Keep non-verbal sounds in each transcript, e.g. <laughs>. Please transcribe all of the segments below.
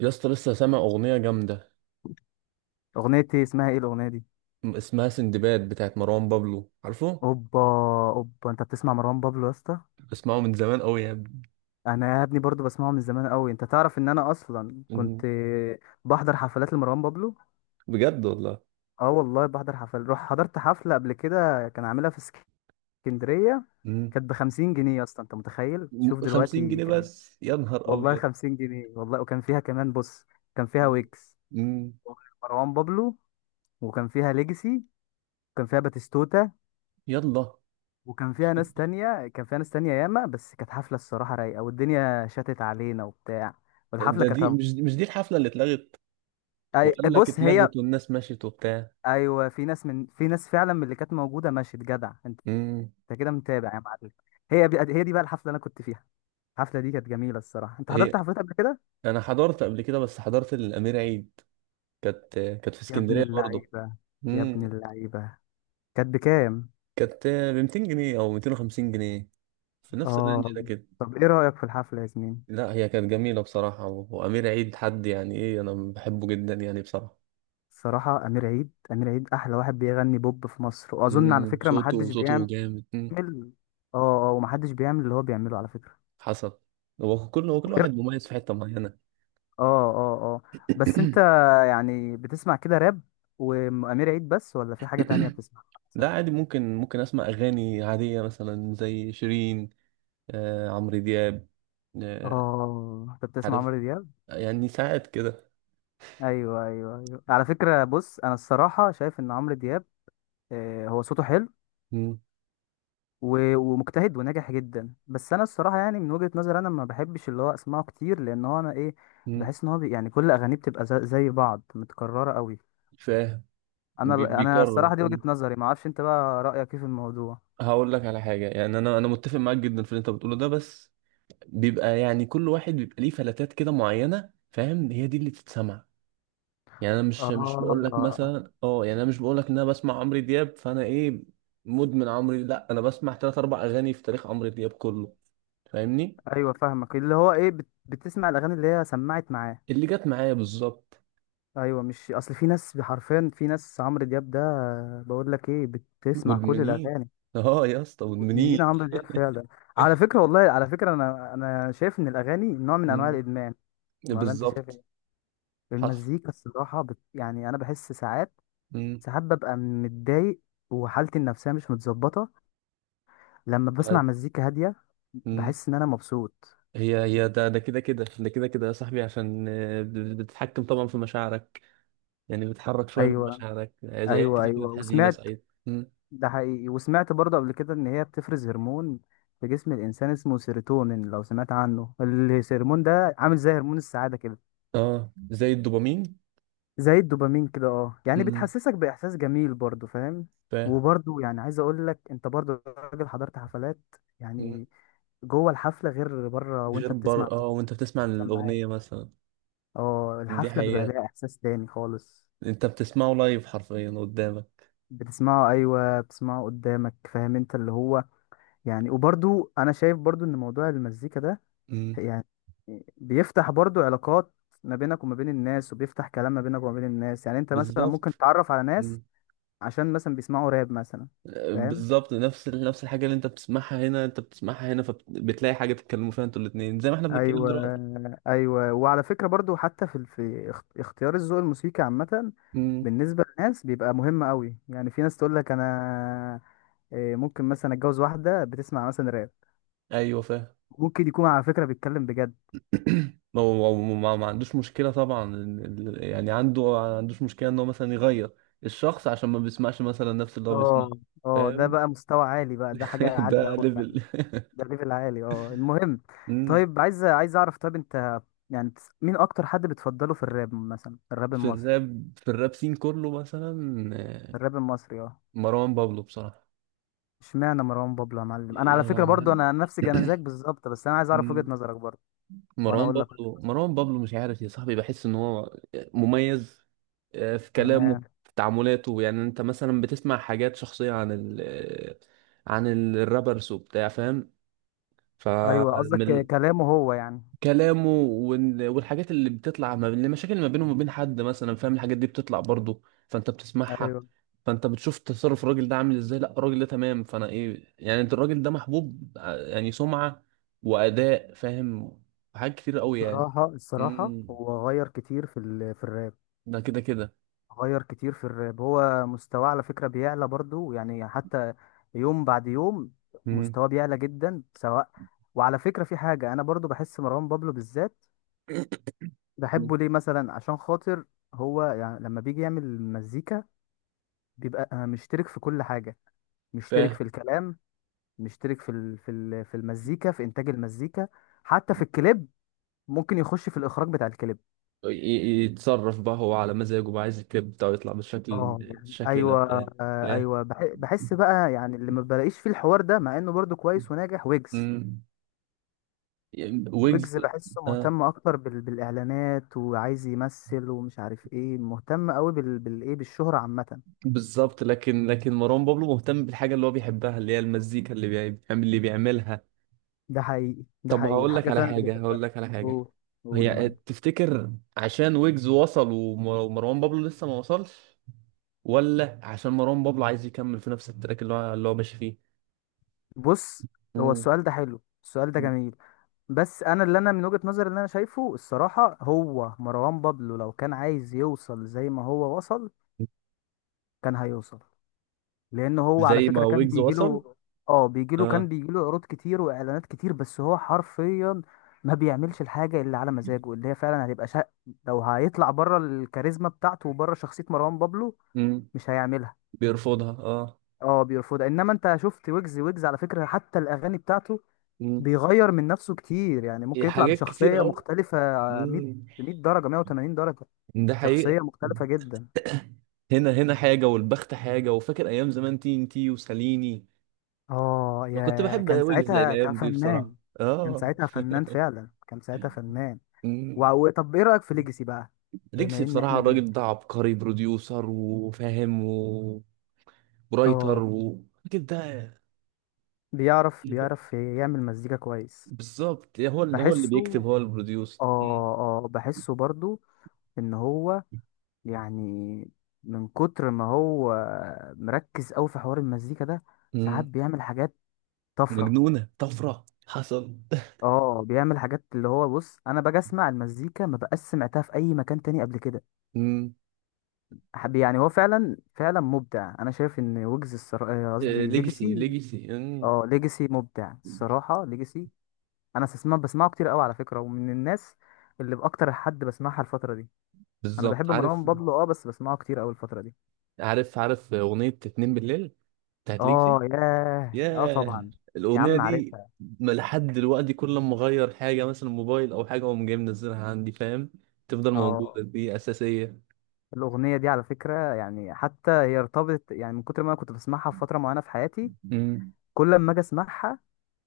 يا اسطى، لسه سامع اغنيه جامده. اغنيتي اسمها ايه الاغنيه دي؟ اسمها سندباد بتاعت مروان بابلو، عارفه؟ اوبا. اوبا، انت بتسمع مروان بابلو يا اسطى؟ بسمعه من زمان قوي يا ابني. انا يا ابني برضو بسمعه من زمان قوي. انت تعرف ان انا اصلا كنت مم. بحضر حفلات لمروان بابلو. بجد والله. اه والله بحضر حفل، روح حضرت حفله قبل كده، كان عاملها في اسكندريه. مم. كانت ب 50 جنيه يا اسطى، انت متخيل؟ شوف خمسين دلوقتي جنيه كان، بس يا نهار والله ابيض! 50 جنيه والله. وكان فيها كمان، بص، كان فيها مم. ويكس، مم. مروان بابلو، وكان فيها ليجاسي، وكان فيها باتيستوتا، يلا. وكان فيها ناس تانية، كان فيها ناس تانية ياما. بس كانت حفلة الصراحة رايقة، والدنيا شتت علينا وبتاع. والحفلة ده دي كانت مش مش دي الحفله اللي اتلغت؟ وقال لك بص هي. اتلغت والناس مشيت وبتاع. أيوة، في ناس فعلا من اللي كانت موجودة مشيت. جدع أنت، مم. أنت كده متابع يا معلم. هي دي بقى الحفلة اللي أنا كنت فيها. الحفلة دي كانت جميلة الصراحة. أنت هي. حضرت حفلات قبل كده؟ انا حضرت قبل كده، بس حضرت الامير عيد. كانت في يا ابن اسكندريه برضه. اللعيبة، يا ابن مم. اللعيبة، كانت بكام؟ كانت ب 200 جنيه او 250 جنيه، في نفس الرينج آه. ده كده. طب إيه رأيك في الحفلة يا زميلي؟ لا هي كانت جميلة بصراحة، وأمير عيد حد يعني إيه، أنا بحبه جدا يعني بصراحة. الصراحة أمير عيد، أمير عيد أحلى واحد بيغني بوب في مصر، وأظن مم، على فكرة صوته محدش صوته بيعمل جامد. مم. بيعمل اه، اه، ومحدش بيعمل اللي هو بيعمله على فكرة. حسب. هو كل واحد وإيه- مميز في حتة معينة. اه، اه، اه. بس انت <coughs> يعني بتسمع كده راب وأمير عيد بس، ولا في حاجة تانية بتسمعها لا مثلا؟ عادي، ممكن أسمع أغاني عادية مثلا زي شيرين، آه، عمرو دياب. آه، اه، انت بتسمع عارف، عمرو دياب. يعني ساعات كده. ايوه، ايوه، ايوه، على فكرة. بص انا الصراحة شايف ان عمرو دياب، آه، هو صوته حلو، مم. و- ومجتهد وناجح جدا. بس انا الصراحة يعني من وجهة نظري انا ما بحبش اللي هو اسمعه كتير، لان هو انا ايه، مم. بحس ان هو بي يعني كل اغانيه بتبقى زي بعض، متكررة قوي. فاهم. انا بيكرر. الصراحه دي وجهه مم. نظري، ما اعرفش انت بقى رايك ايه في الموضوع. هقول لك على حاجة، يعني أنا متفق معاك جدا في اللي أنت بتقوله ده، بس بيبقى يعني كل واحد بيبقى ليه فلاتات كده معينة، فاهم؟ هي دي اللي تتسمع. يعني انا مش بقول لك، آه. اه مثلا يعني انا مش بقول لك ان انا بسمع عمرو دياب فانا ايه، مدمن عمرو. لا انا بسمع ثلاث اربع اغاني في تاريخ عمرو دياب كله، فاهمني؟ ايوه، فاهمك. اللي هو ايه، بتسمع الاغاني اللي هي سمعت معاه. اللي جت معايا بالظبط. ايوه، مش اصل في ناس حرفيا، في ناس عمرو دياب ده، بقول لك ايه، بتسمع كل مدمنين. الاغاني. <laughs> اه يا اسطى مدمنين مدمنين. عمرو دياب فعلا. على فكره والله، على فكره انا، شايف ان الاغاني نوع من انواع مم. الادمان، ولا انت شايف بالظبط. ايه؟ حصل. المزيكا الصراحه يعني انا بحس ساعات، مم. ساعات ببقى متضايق وحالتي النفسيه مش متظبطه، لما بسمع ف- مزيكا هادية مم. بحس إن أنا مبسوط. هي ده كده كده ده كده كده يا صاحبي، عشان آه، بتتحكم طبعا في مشاعرك، يعني بتحرك شوية من أيوة، مشاعرك زي أيوة، كده أيوة، كده، حزينة وسمعت، سعيدة. مم. ده حقيقي، وسمعت برضه قبل كده إن هي بتفرز هرمون في جسم الإنسان اسمه سيروتونين. لو سمعت عنه، الهرمون ده عامل زي هرمون السعادة كده. اه زي الدوبامين. زي الدوبامين كده، اه، يعني امم. بتحسسك بإحساس جميل برضه، فاهم؟ فاهم. وبرضه يعني عايز أقول لك، أنت برضه راجل حضرت حفلات مم. يعني. جوه الحفلة غير بره غير وأنت بتسمع بر في اه وانت بتسمع السماعات. الأغنية مثلا. اه دي الحفلة بيبقى حقيقة. لها إحساس تاني خالص. انت بتسمعه لايف حرفيا قدامك. بتسمعه ايوه، بتسمعه قدامك، فاهم؟ انت اللي هو يعني، وبرضو انا شايف برضو ان موضوع المزيكا ده امم. يعني بيفتح برضو علاقات ما بينك وما بين الناس، وبيفتح كلام ما بينك وما بين الناس. يعني انت مثلا ممكن بالظبط. تتعرف على ناس امم. عشان مثلا بيسمعوا راب مثلا، آه، فاهم؟ بالظبط، نفس الحاجة اللي انت بتسمعها هنا، فبتلاقي حاجة تتكلموا فيها انتوا الاتنين زي ما احنا بنتكلم ايوه، دلوقتي. ايوه، وعلى فكرة برضو حتى في اختيار الذوق الموسيقي عامة امم. بالنسبة للناس بيبقى مهم قوي. يعني في ناس تقول لك انا إيه، ممكن مثلا اتجوز واحدة بتسمع مثلا راب، ايوه فاهم. ممكن يكون على فكرة بيتكلم بجد. ما هو هو ما عندوش مشكلة طبعا، يعني عنده ما عندوش مشكلة ان هو مثلا يغير الشخص عشان ما بيسمعش مثلا نفس اللي هو بيسمعه، اه، اه، ده فاهم؟ بقى مستوى عالي بقى، ده حاجة <laughs> عالية ده أوي يعني. ليفل <laughs> ده ليفل عالي، اه. المهم، مم. طيب عايز أعرف، طيب أنت يعني مين أكتر حد بتفضله في الراب مثلا؟ الراب في المصري. الراب في الراب سين كله مثلا. آه، الراب المصري اه. مروان بابلو بصراحة. اشمعنى مروان بابلو يا معلم؟ أنا يا على فكرة برضو مان. أنا نفس جنازاك بالظبط، بس أنا عايز أعرف وجهة <clears throat> نظرك برضو. وأنا مروان أقول لك. بابلو مروان بابلو مش عارف يا صاحبي، بحس ان هو مميز، آه، في كلامه، تمام. في تعاملاته، يعني انت مثلا بتسمع حاجات شخصية عن ال آه، عن الرابرز وبتاع، فاهم؟ أيوه قصدك فمن كلامه هو يعني. كلامه والحاجات اللي بتطلع ما بين المشاكل اللي ما بينه وما بين حد مثلا، فاهم؟ الحاجات دي بتطلع برضه، فانت بتسمعها، أيوه. فانت بتشوف تصرف الراجل ده عامل ازاي، لا الراجل ده تمام، فانا ايه يعني انت الراجل ده محبوب، يعني سمعة وأداء، فاهم؟ حاجات كتير قوي يعني. الصراحة مم. هو غير كتير في ال... في الراب. ده كده كده. غير كتير في الراب، هو مستواه على فكرة بيعلى برضو، يعني حتى يوم بعد يوم امم. مستواه بيعلى جدا سواء. وعلى فكرة في حاجة أنا برضو بحس مروان بابلو بالذات بحبه ليه مثلا، عشان خاطر هو يعني لما بيجي يعمل مزيكا بيبقى مشترك في كل حاجة. مشترك فاهم. في الكلام، مشترك في المزيكا، في إنتاج المزيكا، حتى في الكليب. ممكن يخش في الإخراج بتاع الكليب، يتصرف بقى هو على مزاجه، بقى عايز الكليب بتاعه يطلع بالشكل اه يعني. الشكل ده ايوه، بتاع. آه، ياه. ايوه بحس بقى يعني اللي ما بلاقيش فيه الحوار ده، مع انه برضو كويس وناجح، ويجز. مم. ويجز. ويجز بحسه آه. مهتم اكتر بال... بالاعلانات، وعايز يمثل ومش عارف ايه، مهتم قوي بال... بالايه، بالشهرة عامة. بالظبط، لكن مروان بابلو مهتم بالحاجه اللي هو بيحبها، اللي هي المزيكا اللي بيعملها. ده حقيقي، ده طب حقيقي، هقول لك الحاجة على فعلا اللي حاجه، بيحبها. هقول لك على حاجه. قول، قول يا هي معلم. تفتكر، عشان ويجز وصل ومروان بابلو لسه ما وصلش، ولا عشان مروان بابلو عايز يكمل في نفس التراك اللي هو ماشي فيه؟ بص، هو مم. السؤال ده حلو، السؤال ده جميل. بس انا اللي انا من وجهة نظري اللي انا شايفه الصراحة، هو مروان بابلو لو كان عايز يوصل زي ما هو وصل، كان هيوصل. لان هو على زي ما فكره كان ويجز وصل. بيجيله، اه بيجيله، كان اه. بيجيله عروض كتير واعلانات كتير، بس هو حرفيا ما بيعملش الحاجه اللي على مزاجه. اللي هي فعلا هتبقى شق، لو هيطلع بره الكاريزما بتاعته وبره شخصيه مروان بابلو، مم. مش هيعملها. بيرفضها اه. اه بيرفضها. انما انت شفت ويجز، على فكره حتى الاغاني بتاعته مم. بيغير من نفسه كتير. يعني ممكن يطلع حاجات كتير بشخصيه قوي. مختلفه 100، مم. 100 درجه، 180 درجه، ده حقيقة. شخصيه مختلفه جدا. هنا حاجة والبخت حاجة، وفاكر أيام زمان تي إن تي وساليني. اه، أنا كنت يا بحب كان ويجز ساعتها كان الأيام دي بصراحة، فنان. كان آه. ساعتها فنان فعلا، كان ساعتها فنان. أمم. طب ايه رأيك في ليجاسي بقى؟ ليجسي بما ان بصراحة احنا بن، الراجل ده عبقري، بروديوسر وفاهم ورايتر اه الراجل ده. بيعرف يعمل مزيكا كويس. بالظبط، هو اللي بيكتب، بحسه، هو البروديوسر. اه، اه بحسه برضو ان هو يعني، من كتر ما هو مركز قوي في حوار المزيكا ده، ساعات أمم. بيعمل حاجات طفرة. مجنونة طفرة حصل. اه، بيعمل حاجات اللي هو، بص انا باجي اسمع المزيكا ما بقاش سمعتها في اي مكان تاني قبل كده. أمم. يعني هو فعلا، فعلا مبدع. انا شايف ان ويجز، الصراحه آه، قصدي ليجسي ليجاسي، ليجسي أمم. اه ليجاسي مبدع الصراحه. ليجاسي انا بسمع، كتير قوي على فكره، ومن الناس اللي باكتر حد بسمعها الفتره دي. انا بالظبط. بحب مروان عارف بابلو اه، بس بسمعه كتير قوي الفتره دي. عارف عارف أغنية اتنين بالليل بتاعت ليجسي. اه ياه، اه ياه، طبعا. يا الأغنية عم دي! عارفها. ما لحد دلوقتي كل لما أغير حاجة مثلا موبايل أو حاجة، أقوم جاي منزلها عندي، فاهم؟ تفضل موجودة، اه، دي أساسية. الاغنيه دي على فكره يعني حتى هي ارتبطت. يعني من كتر ما انا كنت بسمعها في فتره معينه في حياتي، امم. كل ما اجي اسمعها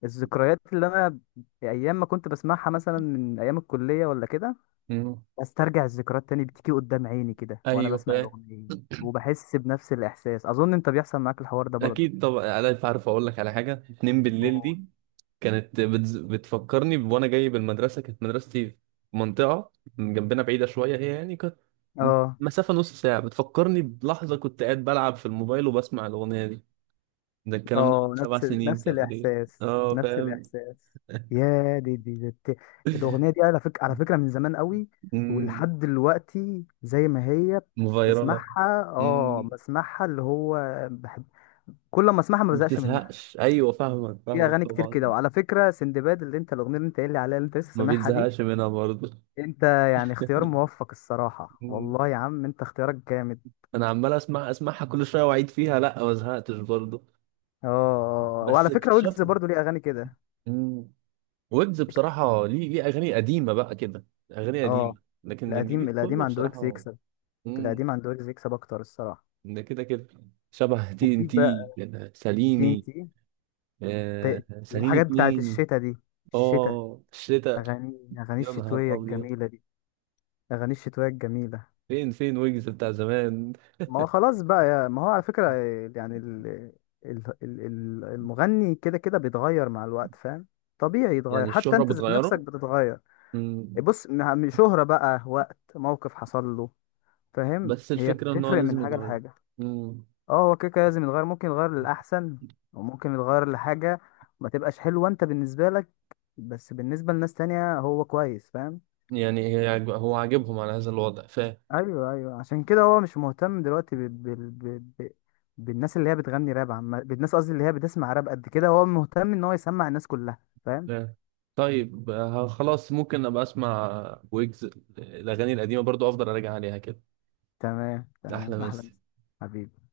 الذكريات اللي انا ايام ما كنت بسمعها مثلا من ايام الكليه ولا كده امم. استرجع الذكريات تاني، بتيجي قدام عيني كده وانا ايوه بسمع فاهم. الاغنيه. وبحس بنفس الاحساس، اظن انت بيحصل معاك الحوار ده برضه. أكيد طبعا، أنا عارف. أقول لك على حاجة، اتنين بالليل و- دي كانت بتفكرني وأنا جاي بالمدرسة، كانت مدرستي في منطقة من جنبنا بعيدة شوية، هي يعني كانت م- اه، مسافة نص ساعة، بتفكرني بلحظة كنت قاعد بلعب في الموبايل وبسمع الأغنية دي، ده الكلام ده من اه، سبع نفس سنين نفس تقريبا. الاحساس، نفس اه. الاحساس. يا دي، دي، دي. الاغنيه دي على فكره، على فكره من زمان قوي. فاهم. ولحد دلوقتي زي ما هي مفيرلة. بسمعها، اه مم. بسمعها اللي هو بحب، كل ما اسمعها ما ما بزهقش منها. بتزهقش، ايوه فاهمك، في فاهمك اغاني كتير طبعا. كده. وعلى فكره سندباد اللي انت الاغنيه اللي انت قايل لي عليها اللي انت لسه ما سامعها دي، بيتزهقش منها برضه. انت يعني اختيار موفق الصراحه. مم. والله يا عم انت اختيارك جامد. انا عمال اسمع اسمعها كل شويه واعيد فيها، لا ما زهقتش برضه، اه، آه، آه، بس وعلى فكره اكتشفت. ويجز برضو ليه اغاني كده مم. ويجز اكتر. بصراحه ليه، ليه اغاني قديمه بقى كده، اغاني اه، قديمه لكن القديم، الجديد كله عند ويجز بصراحه. يكسب. مم. القديم عند ويجز يكسب اكتر الصراحه. ده كده كده شبه تي ان وفي تي، بقى تي ان ساليني. تي. آه ساليني الحاجات بتاعت اتنين. الشتا دي، الشتا، اه الشتاء. اغاني، اغاني يا نهار الشتويه ابيض! الجميله دي، اغاني الشتويه الجميله. فين فين ويجز بتاع زمان؟ ما هو خلاص بقى يا، ما هو على فكرة يعني المغني كده كده بيتغير مع الوقت، فاهم؟ طبيعي يتغير، يعني حتى الشهرة انت ذات نفسك بتغيره. بتتغير. مم. إيه، بص، شهرة بقى، وقت موقف حصل له، فاهم؟ بس هي الفكرة ان هو بتفرق من لازم حاجة يتغير. لحاجة. مم. اه هو كده كده لازم يتغير. ممكن يتغير للأحسن، وممكن يتغير لحاجة ما تبقاش حلوة انت بالنسبة لك، بس بالنسبة لناس تانية هو كويس، فاهم؟ يعني هي هو عاجبهم على هذا الوضع، فاهم؟ ايوه، ايوه، عشان كده هو مش مهتم دلوقتي بالناس اللي هي بتغني راب. عم، بالناس قصدي اللي هي بتسمع راب قد كده. هو مهتم ان هو يسمع الناس كلها، فاهم؟ فاهم. طيب آه، خلاص، ممكن ابقى اسمع ويجز الاغاني القديمة برضو، افضل اراجع عليها كده. تمام، تمام، احلى احلى مسا. مسا. حبيبي